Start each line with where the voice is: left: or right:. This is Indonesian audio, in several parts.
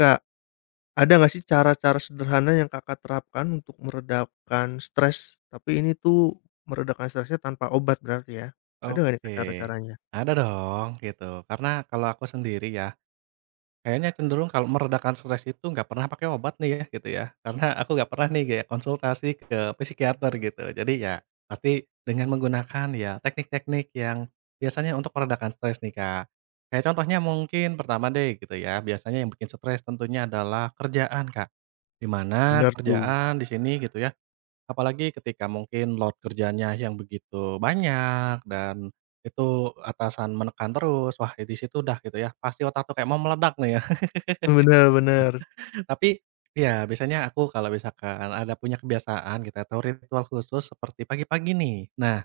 left: Kak, ada nggak sih cara-cara sederhana yang Kakak terapkan untuk meredakan stres? Tapi ini tuh meredakan stresnya tanpa obat berarti ya? Ada nggak nih Kak
right: Oke,
left: cara-caranya?
right: ada dong gitu. Karena kalau aku sendiri ya, kayaknya cenderung kalau meredakan stres itu nggak pernah pakai obat nih ya gitu ya. Karena aku nggak pernah nih kayak konsultasi ke psikiater gitu. Jadi ya pasti dengan menggunakan ya teknik-teknik yang biasanya untuk meredakan stres nih, Kak. Kayak contohnya mungkin pertama deh gitu ya, biasanya yang bikin stres tentunya adalah kerjaan, Kak. Di mana
left: Bener tuh.
right: kerjaan di sini gitu ya. Apalagi ketika mungkin load kerjanya yang begitu banyak dan itu atasan menekan terus, wah di situ udah gitu ya, pasti otak tuh kayak mau meledak nih ya.
left: Bener bener,
right: Tapi ya biasanya aku kalau misalkan ada punya kebiasaan gitu atau ritual khusus seperti pagi-pagi nih. Nah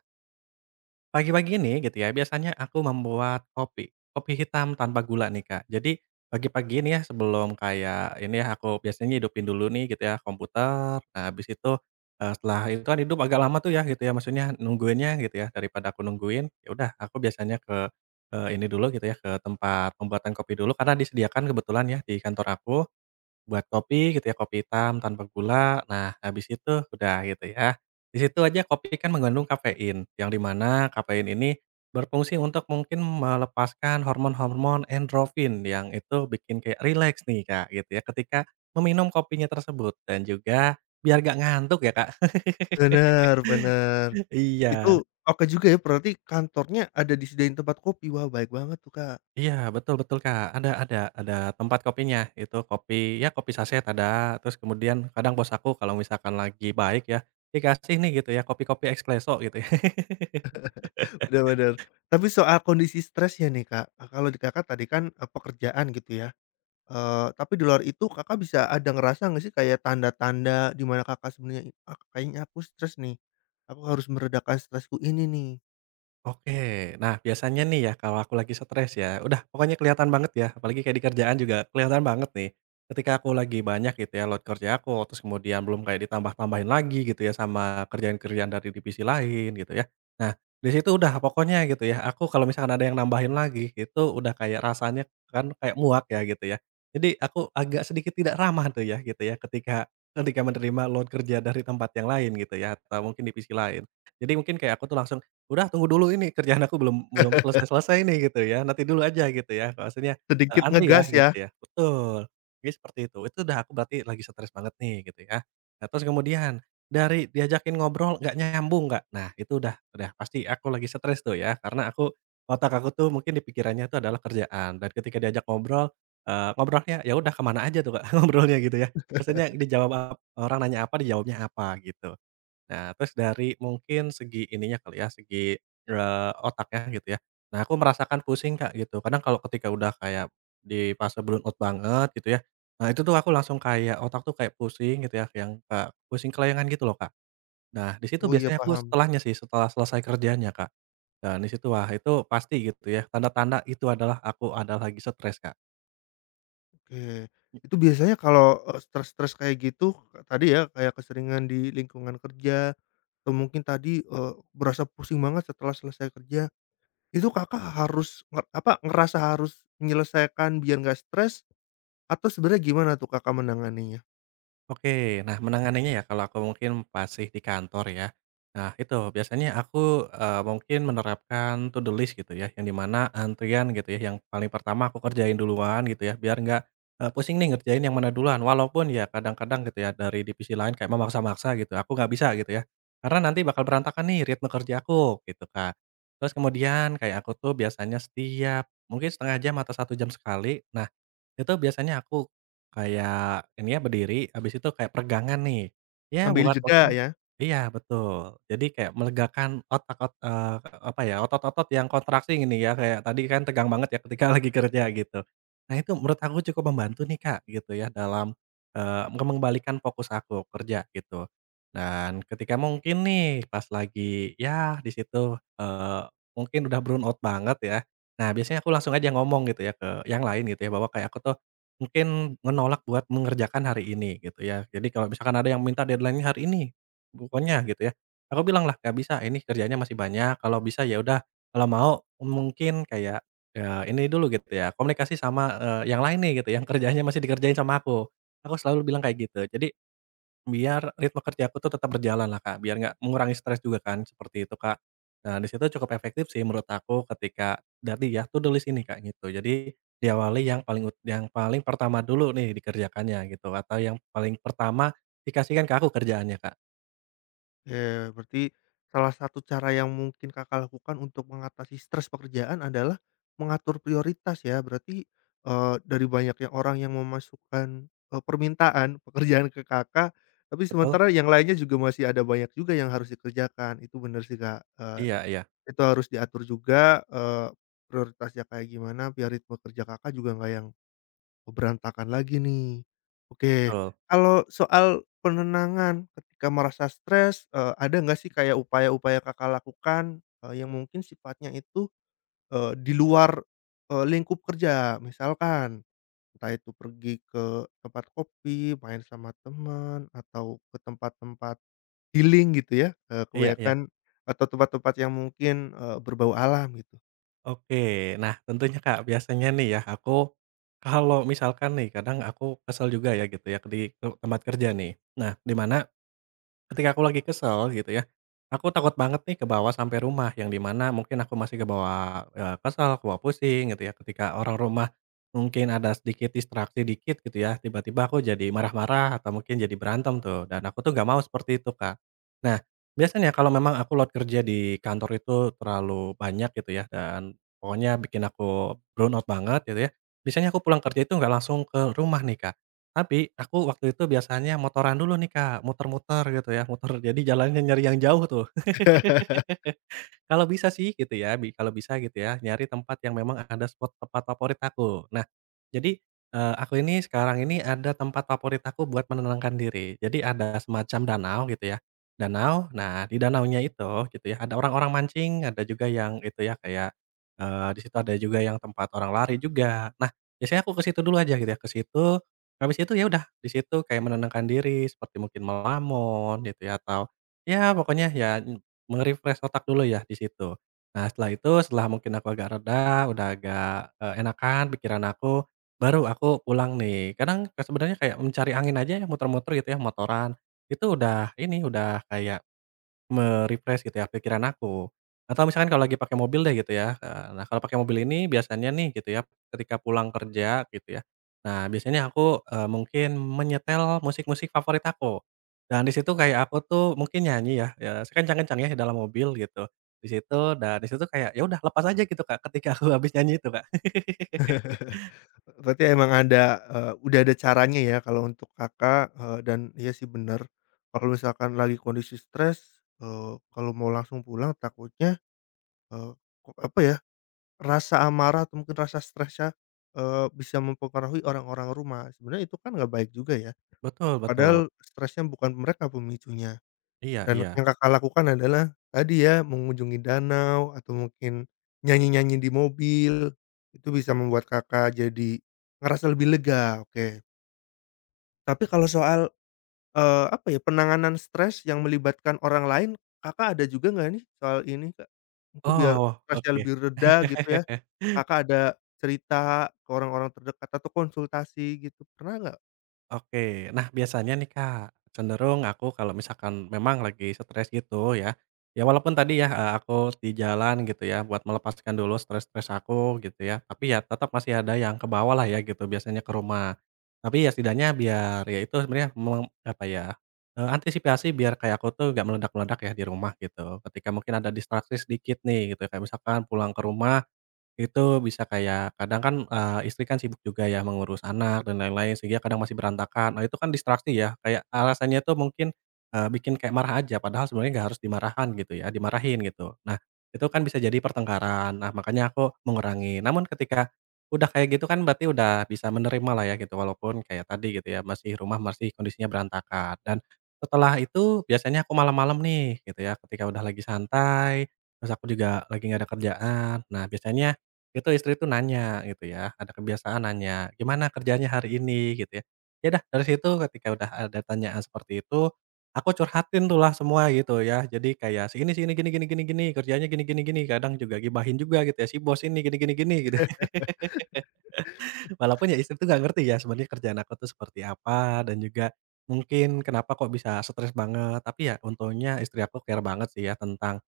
right: Pagi-pagi ini gitu ya, biasanya aku membuat kopi. Kopi hitam tanpa gula nih, Kak. Jadi pagi-pagi ini ya sebelum kayak ini ya aku biasanya hidupin dulu nih gitu ya komputer. Nah, habis itu, setelah itu kan hidup agak lama tuh ya gitu ya, maksudnya nungguinnya gitu ya. Daripada aku nungguin, ya udah aku biasanya ke, ini dulu gitu ya, ke tempat pembuatan kopi dulu karena disediakan kebetulan ya di kantor aku. Buat kopi gitu ya, kopi hitam tanpa gula. Nah, habis itu udah gitu ya. Di situ aja kopi kan mengandung kafein, yang di mana kafein ini berfungsi untuk mungkin melepaskan hormon-hormon endorfin yang itu bikin kayak relax nih, Kak, gitu ya, ketika meminum kopinya tersebut dan juga biar gak ngantuk ya, Kak.
left: Bener bener. Itu
right: Iya.
left: oke juga ya berarti kantornya ada disediain tempat kopi, wah baik banget tuh Kak.
right: Iya, betul betul, Kak. Ada tempat kopinya. Itu kopi, ya kopi saset ada, terus kemudian kadang bos aku kalau misalkan lagi baik ya, dikasih nih," gitu ya, "kopi-kopi espresso," gitu ya.
left: Bener bener. Tapi soal kondisi stresnya nih Kak, kalau di Kakak tadi kan, pekerjaan gitu ya? Tapi di luar itu Kakak bisa ada ngerasa nggak sih kayak tanda-tanda di mana Kakak sebenarnya, "Ah, kayaknya aku stres nih, aku harus meredakan stresku ini nih."
right: Oke. Nah, biasanya nih ya kalau aku lagi stres ya, udah pokoknya kelihatan banget ya, apalagi kayak di kerjaan juga kelihatan banget nih. Ketika aku lagi banyak gitu ya load kerja aku, terus kemudian belum kayak ditambah-tambahin lagi gitu ya sama kerjaan-kerjaan dari divisi lain gitu ya. Nah, di situ udah pokoknya gitu ya, aku kalau misalkan ada yang nambahin lagi, itu udah kayak rasanya kan kayak muak ya gitu ya. Jadi aku agak sedikit tidak ramah tuh ya gitu ya ketika ketika menerima load kerja dari tempat yang lain gitu ya atau mungkin divisi lain. Jadi mungkin kayak aku tuh langsung udah tunggu dulu ini kerjaan aku belum belum selesai-selesai nih gitu ya, nanti dulu aja gitu ya, maksudnya,
left: Sedikit
right: antri ya
left: ngegas ya?
right: gitu ya, betul, jadi seperti itu udah aku berarti lagi stres banget nih gitu ya. Nah terus kemudian, dari diajakin ngobrol nggak nyambung, Kak, nah itu udah pasti aku lagi stres tuh ya karena otak aku tuh mungkin di pikirannya itu adalah kerjaan dan ketika diajak ngobrol, ngobrolnya ya udah ke mana aja tuh, Kak, ngobrolnya gitu ya, maksudnya dijawab orang nanya apa dijawabnya apa gitu. Nah, terus dari mungkin segi ininya kali ya, segi, otaknya gitu ya. Nah, aku merasakan pusing, Kak, gitu. Kadang kalau ketika udah kayak di fase burnout banget gitu ya, nah itu tuh aku langsung kayak otak tuh kayak pusing gitu ya, yang, pusing kelayangan gitu loh, Kak. Nah, di situ
left: Oh iya
right: biasanya aku
left: paham,
right: setelahnya sih, setelah selesai kerjanya, Kak. Dan di situ, wah itu pasti gitu ya, tanda-tanda itu adalah aku adalah lagi stres, Kak.
left: oke. Itu biasanya kalau, stres-stres kayak gitu tadi ya, kayak keseringan di lingkungan kerja atau mungkin tadi, berasa pusing banget setelah selesai kerja, itu Kakak harus nge apa, ngerasa harus menyelesaikan biar nggak stres atau sebenarnya gimana tuh Kakak menanganinya?
right: Oke, nah menanganinya ya kalau aku mungkin masih di kantor ya. Nah itu biasanya aku, mungkin menerapkan to do list gitu ya, yang dimana antrian gitu ya, yang paling pertama aku kerjain duluan gitu ya, biar nggak, pusing nih ngerjain yang mana duluan. Walaupun ya kadang-kadang gitu ya dari divisi lain kayak memaksa-maksa gitu, aku nggak bisa gitu ya. Karena nanti bakal berantakan nih ritme kerja aku gitu, Kak. Terus kemudian kayak aku tuh biasanya setiap mungkin setengah jam atau satu jam sekali, nah itu biasanya aku kayak ini ya berdiri, habis itu kayak peregangan nih. Ya
left: Ngambil
right: buat
left: jeda
right: mungkin.
left: ya?
right: Iya, betul. Jadi kayak melegakan apa ya, otot-otot yang kontraksi ini ya, kayak tadi kan tegang banget ya ketika lagi kerja gitu. Nah itu menurut aku cukup membantu nih, Kak, gitu ya dalam, mengembalikan fokus aku kerja gitu. Dan ketika mungkin nih pas lagi ya di situ, mungkin udah burn out banget ya. Nah, biasanya aku langsung aja ngomong gitu ya ke yang lain gitu ya, bahwa kayak aku tuh mungkin menolak buat mengerjakan hari ini gitu ya. Jadi kalau misalkan ada yang minta deadline hari ini, pokoknya gitu ya. Aku bilang lah, gak bisa, ini kerjanya masih banyak, kalau bisa ya udah, kalau mau mungkin kayak, ini dulu," gitu ya, komunikasi sama, yang lain nih gitu, yang kerjanya masih dikerjain sama aku. Aku selalu bilang kayak gitu. Jadi biar ritme kerja aku tuh tetap berjalan lah, Kak, biar nggak mengurangi stres juga kan, seperti itu, Kak. Nah, di situ cukup efektif sih menurut aku ketika tadi ya, tuh do list ini, Kak, gitu. Jadi diawali yang paling ut yang paling pertama dulu nih dikerjakannya gitu, atau yang paling pertama dikasihkan ke aku kerjaannya, Kak,
left: Ya berarti salah satu cara yang mungkin Kakak lakukan untuk mengatasi stres pekerjaan adalah mengatur prioritas ya. Berarti, dari banyaknya orang yang memasukkan, permintaan pekerjaan ke Kakak, tapi
right: betul?
left: sementara yang lainnya juga masih ada banyak juga yang harus dikerjakan. Itu benar sih, Kak,
right: Iya iya,
left: itu harus diatur juga, prioritasnya kayak gimana biar ritme kerja Kakak juga nggak yang Oh, berantakan lagi nih. Oke,
right: betul.
left: kalau soal penenangan ketika merasa stres, ada nggak sih kayak upaya-upaya Kakak lakukan, yang mungkin sifatnya itu, di luar, lingkup kerja? Misalkan entah itu pergi ke tempat kopi, main sama teman, atau ke tempat-tempat healing gitu ya,
right: Iya iya,
left: kebanyakan atau tempat-tempat yang mungkin, berbau alam gitu?
right: oke. Nah, tentunya, Kak, biasanya nih ya aku kalau misalkan nih kadang aku kesel juga ya gitu ya, di tempat kerja nih. Nah, di mana ketika aku lagi kesel gitu ya, aku takut banget nih ke bawah sampai rumah, yang dimana mungkin aku masih kebawa, kesel, kebawa pusing gitu ya, ketika orang rumah mungkin ada sedikit distraksi dikit gitu ya, tiba-tiba aku jadi marah-marah atau mungkin jadi berantem tuh, dan aku tuh nggak mau seperti itu, Kak. Nah, biasanya kalau memang aku load kerja di kantor itu terlalu banyak gitu ya, dan pokoknya bikin aku burn out banget gitu ya, biasanya aku pulang kerja itu nggak langsung ke rumah nih, Kak. Tapi, aku waktu itu biasanya motoran dulu nih, Kak, muter-muter gitu ya, muter jadi jalannya nyari yang jauh tuh. Kalau bisa sih gitu ya, kalau bisa gitu ya, nyari tempat yang memang ada spot tempat favorit aku. Nah, jadi, aku ini sekarang ini ada tempat favorit aku buat menenangkan diri. Jadi ada semacam danau gitu ya, danau, nah di danaunya itu gitu ya, ada orang-orang mancing, ada juga yang itu ya kayak, di situ ada juga yang tempat orang lari juga. Nah, biasanya aku ke situ dulu aja gitu ya, ke situ, habis itu ya udah di situ kayak menenangkan diri seperti mungkin melamun gitu ya, atau ya pokoknya ya menge-refresh otak dulu ya di situ. Nah setelah itu, setelah mungkin aku agak reda, udah agak, enakan pikiran aku, baru aku pulang nih. Kadang, sebenarnya kayak mencari angin aja ya muter-muter gitu ya, motoran, itu udah ini, udah kayak me-refresh gitu ya pikiran aku. Atau misalkan kalau lagi pakai mobil deh gitu ya, nah kalau pakai mobil ini biasanya nih gitu ya, ketika pulang kerja gitu ya, nah biasanya aku, mungkin menyetel musik-musik favorit aku. Dan di situ kayak aku tuh mungkin nyanyi ya, ya sekencang kencang ya dalam mobil gitu. Di situ di situ kayak ya udah lepas aja gitu, Kak, ketika aku habis nyanyi itu, Kak.
left: Berarti emang ada, udah ada caranya ya kalau untuk Kakak, dan iya sih benar kalau misalkan lagi kondisi stres, kalau mau langsung pulang takutnya, eee, ko apa ya, rasa amarah atau mungkin rasa stresnya, bisa mempengaruhi orang-orang rumah. Sebenarnya itu kan nggak baik juga ya,
right: Betul betul.
left: padahal stresnya bukan mereka pemicunya.
right: Iya
left: Dan
right: iya.
left: yang Kakak lakukan adalah tadi ya, mengunjungi danau atau mungkin nyanyi-nyanyi di mobil, itu bisa membuat Kakak jadi ngerasa lebih lega, oke. Tapi kalau soal, apa ya, penanganan stres yang melibatkan orang lain, Kakak ada juga nggak nih soal ini, Kak? Mungkin biar
right: Oh,
left: stresnya
right: oke.
left: lebih reda gitu ya, Kakak ada cerita ke orang-orang terdekat atau konsultasi gitu, pernah nggak?
right: Oke. Nah, biasanya nih, Kak, cenderung aku kalau misalkan memang lagi stres gitu ya, ya walaupun tadi ya, aku di jalan gitu ya buat melepaskan dulu stres-stres aku gitu ya, tapi ya tetap masih ada yang ke bawah lah ya gitu biasanya ke rumah. Tapi ya setidaknya biar ya itu sebenarnya apa ya, antisipasi biar kayak aku tuh gak meledak-meledak ya di rumah gitu. Ketika mungkin ada distraksi sedikit nih gitu, kayak misalkan pulang ke rumah itu bisa kayak kadang kan, istri kan sibuk juga ya mengurus anak dan lain-lain sehingga kadang masih berantakan. Nah itu kan distraksi ya, kayak alasannya tuh mungkin, bikin kayak marah aja padahal sebenarnya nggak harus dimarahan gitu ya, dimarahin gitu. Nah itu kan bisa jadi pertengkaran, nah makanya aku mengurangi. Namun ketika udah kayak gitu kan berarti udah bisa menerima lah ya gitu walaupun kayak tadi gitu ya, rumah masih kondisinya berantakan. Dan setelah itu biasanya aku malam-malam nih gitu ya, ketika udah lagi santai, terus aku juga lagi nggak ada kerjaan. Nah biasanya itu istri itu nanya gitu ya, ada kebiasaan nanya, "Gimana kerjanya hari ini?" Gitu ya. Ya dah dari situ ketika udah ada tanyaan seperti itu, aku curhatin tuh lah semua gitu ya. Jadi kayak si ini, gini gini gini gini, kerjanya gini gini gini, kadang juga gibahin juga gitu ya, si bos ini gini gini gini gitu. Walaupun ya istri tuh nggak ngerti ya sebenarnya kerjaan aku tuh seperti apa dan juga mungkin kenapa kok bisa stres banget. Tapi ya untungnya istri aku care banget sih ya tentang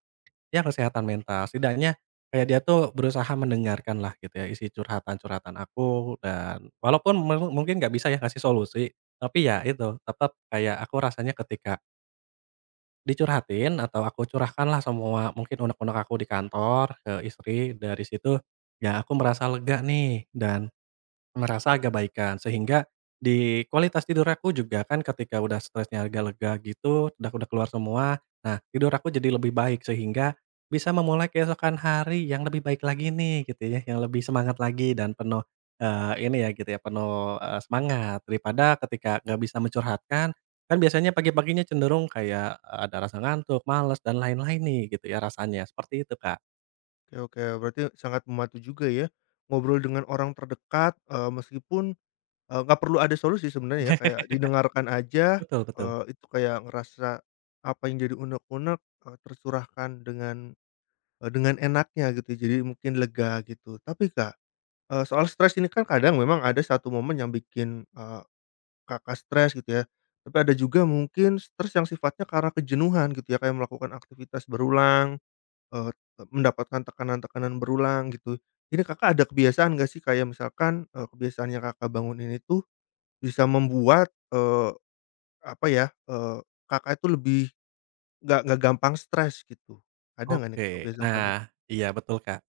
right: ya kesehatan mental. Setidaknya kayak dia tuh berusaha mendengarkan lah gitu ya isi curhatan-curhatan aku, dan walaupun mungkin nggak bisa ya ngasih solusi, tapi ya itu tetap kayak aku rasanya ketika dicurhatin atau aku curahkan lah semua mungkin unek-unek aku di kantor ke istri, dari situ ya aku merasa lega nih dan merasa agak baikan, sehingga di kualitas tidur aku juga kan ketika udah stresnya agak lega gitu, udah keluar semua, nah tidur aku jadi lebih baik sehingga bisa memulai keesokan hari yang lebih baik lagi nih gitu ya, yang lebih semangat lagi dan penuh, ini ya gitu ya, penuh, semangat daripada ketika nggak bisa mencurhatkan. Kan biasanya pagi-paginya cenderung kayak, ada rasa ngantuk, males dan lain-lain nih gitu ya rasanya, seperti itu Kak.
left: Oke oke, berarti sangat membantu juga ya, ngobrol dengan orang terdekat, meskipun, nggak perlu ada solusi sebenarnya ya, kayak didengarkan aja,
right: Betul betul.
left: itu kayak ngerasa apa yang jadi unek-unek, tercurahkan dengan Eee, dengan enaknya gitu, jadi mungkin lega gitu. Tapi Kak, soal stres ini kan kadang memang ada satu momen yang bikin, Kakak stres gitu ya, tapi ada juga mungkin stres yang sifatnya karena kejenuhan gitu ya, kayak melakukan aktivitas berulang, eee, mendapatkan tekanan-tekanan berulang gitu. Ini Kakak ada kebiasaan gak sih kayak misalkan, kebiasaan yang Kakak bangunin itu bisa membuat, eee, apa ya, Kakak itu lebih nggak gampang stres gitu? Ada nggak nih Kak
right: Oke,
left: kebiasaan soal
right: nah iya betul Kak.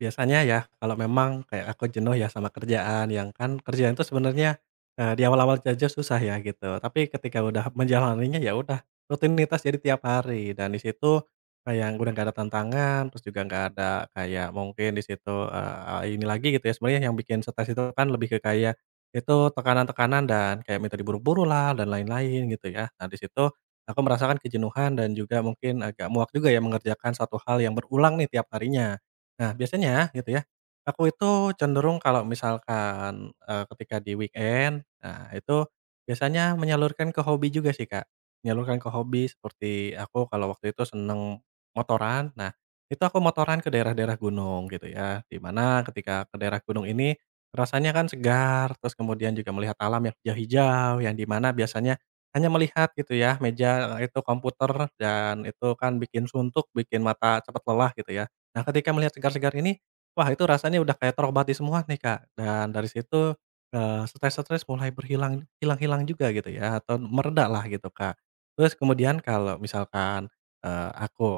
right: Biasanya ya, kalau memang kayak aku jenuh ya sama kerjaan, yang kan kerjaan itu sebenarnya, di awal-awal aja susah ya gitu, tapi ketika udah menjalaninya ya udah rutinitas jadi tiap hari, dan di situ kayak udah nggak ada tantangan, terus juga nggak ada kayak mungkin di situ, ini lagi gitu ya, sebenarnya yang bikin stres itu kan lebih ke kayak itu tekanan-tekanan dan kayak minta diburu-buru lah dan lain-lain gitu ya. Nah di situ aku merasakan kejenuhan dan juga mungkin agak muak juga ya mengerjakan satu hal yang berulang nih tiap harinya. Nah, biasanya gitu ya, aku itu cenderung kalau misalkan, ketika di weekend, nah itu biasanya menyalurkan ke hobi juga sih, Kak. Menyalurkan ke hobi seperti aku kalau waktu itu seneng motoran, nah itu aku motoran ke daerah-daerah gunung gitu ya, di mana ketika ke daerah gunung ini rasanya kan segar, terus kemudian juga melihat alam yang hijau-hijau, yang di mana biasanya hanya melihat gitu ya meja, itu komputer, dan itu kan bikin suntuk, bikin mata cepat lelah gitu ya. Nah, ketika melihat segar-segar ini, wah itu rasanya udah kayak terobati semua nih, Kak. Dan dari situ, stres-stres mulai hilang-hilang juga gitu ya, atau mereda lah gitu, Kak. Terus kemudian kalau misalkan, aku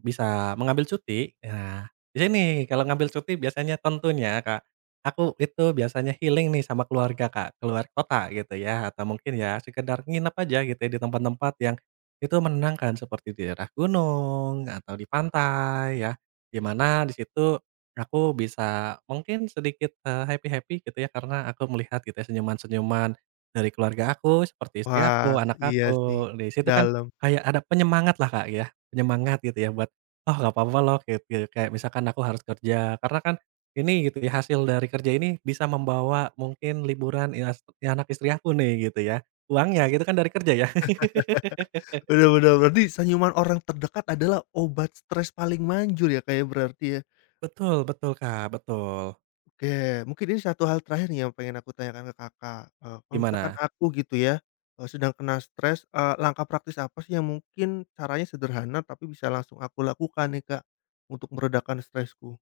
right: bisa mengambil cuti, nah di sini kalau ngambil cuti biasanya tentunya, Kak, aku itu biasanya healing nih sama keluarga, Kak, keluar kota gitu ya, atau mungkin ya sekedar nginep aja gitu ya di tempat-tempat yang itu menenangkan seperti di daerah gunung atau di pantai ya. Di mana di situ aku bisa mungkin sedikit, happy-happy gitu ya karena aku melihat gitu ya senyuman-senyuman dari keluarga aku, seperti istri
left: Wah,
right: aku, anak
left: iya
right: aku.
left: sih,
right: Di situ kan
left: dalam.
right: kayak ada penyemangat lah, Kak, ya, penyemangat gitu ya buat, "Oh, nggak apa-apa loh," gitu ya. Kayak misalkan aku harus kerja, karena kan ini gitu ya hasil dari kerja ini bisa membawa mungkin liburan ias anak istri aku nih gitu ya. Uangnya gitu kan dari kerja ya.
left: Bener bener, berarti senyuman orang terdekat adalah obat stres paling manjur ya, Kak, ya, berarti ya?
right: Betul betul, Kak, betul.
left: Oke, mungkin ini satu hal terakhir nih yang pengen aku tanyakan ke Kakak, kalau misalkan
right: Gimana?
left: aku gitu ya, sedang kena stres, langkah praktis apa sih yang mungkin caranya sederhana tapi bisa langsung aku lakukan nih, Kak, untuk meredakan stresku?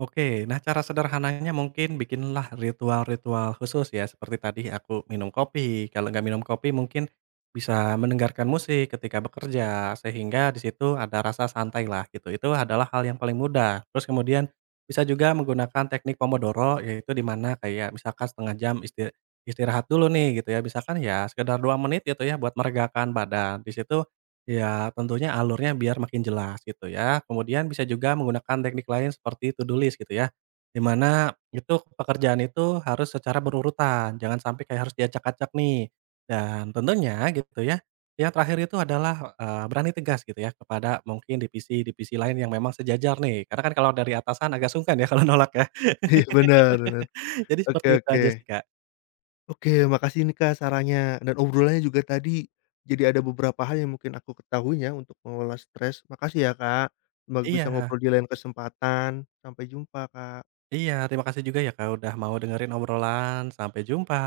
right: Oke, nah cara sederhananya mungkin bikinlah ritual-ritual khusus ya, seperti tadi aku minum kopi, kalau nggak minum kopi mungkin bisa mendengarkan musik ketika bekerja, sehingga di situ ada rasa santai lah gitu, itu adalah hal yang paling mudah. Terus kemudian bisa juga menggunakan teknik Pomodoro, yaitu di mana kayak misalkan setengah jam istirahat dulu nih gitu ya, misalkan ya sekedar 2 menit gitu ya buat meregakan badan, di situ ya tentunya alurnya biar makin jelas gitu ya. Kemudian bisa juga menggunakan teknik lain seperti to do list gitu ya. Di mana itu pekerjaan itu harus secara berurutan, jangan sampai kayak harus diacak-acak nih. Dan tentunya gitu ya, yang terakhir itu adalah berani tegas gitu ya kepada mungkin divisi-divisi lain yang memang sejajar nih. Karena kan kalau dari atasan agak sungkan ya kalau nolak ya.
left: Iya, bener bener.
right: Jadi
left: Oke
right: seperti itu
left: oke.
right: aja sih, Kak.
left: Oke, makasih nih Kak sarannya dan obrolannya juga tadi. Jadi ada beberapa hal yang mungkin aku ketahuinya untuk mengelola stres. Makasih ya Kak, semoga bisa ngobrol
right: Iya
left: di lain kesempatan. Sampai jumpa Kak.
right: iya, terima kasih juga ya, Kak, udah mau dengerin obrolan. Sampai jumpa.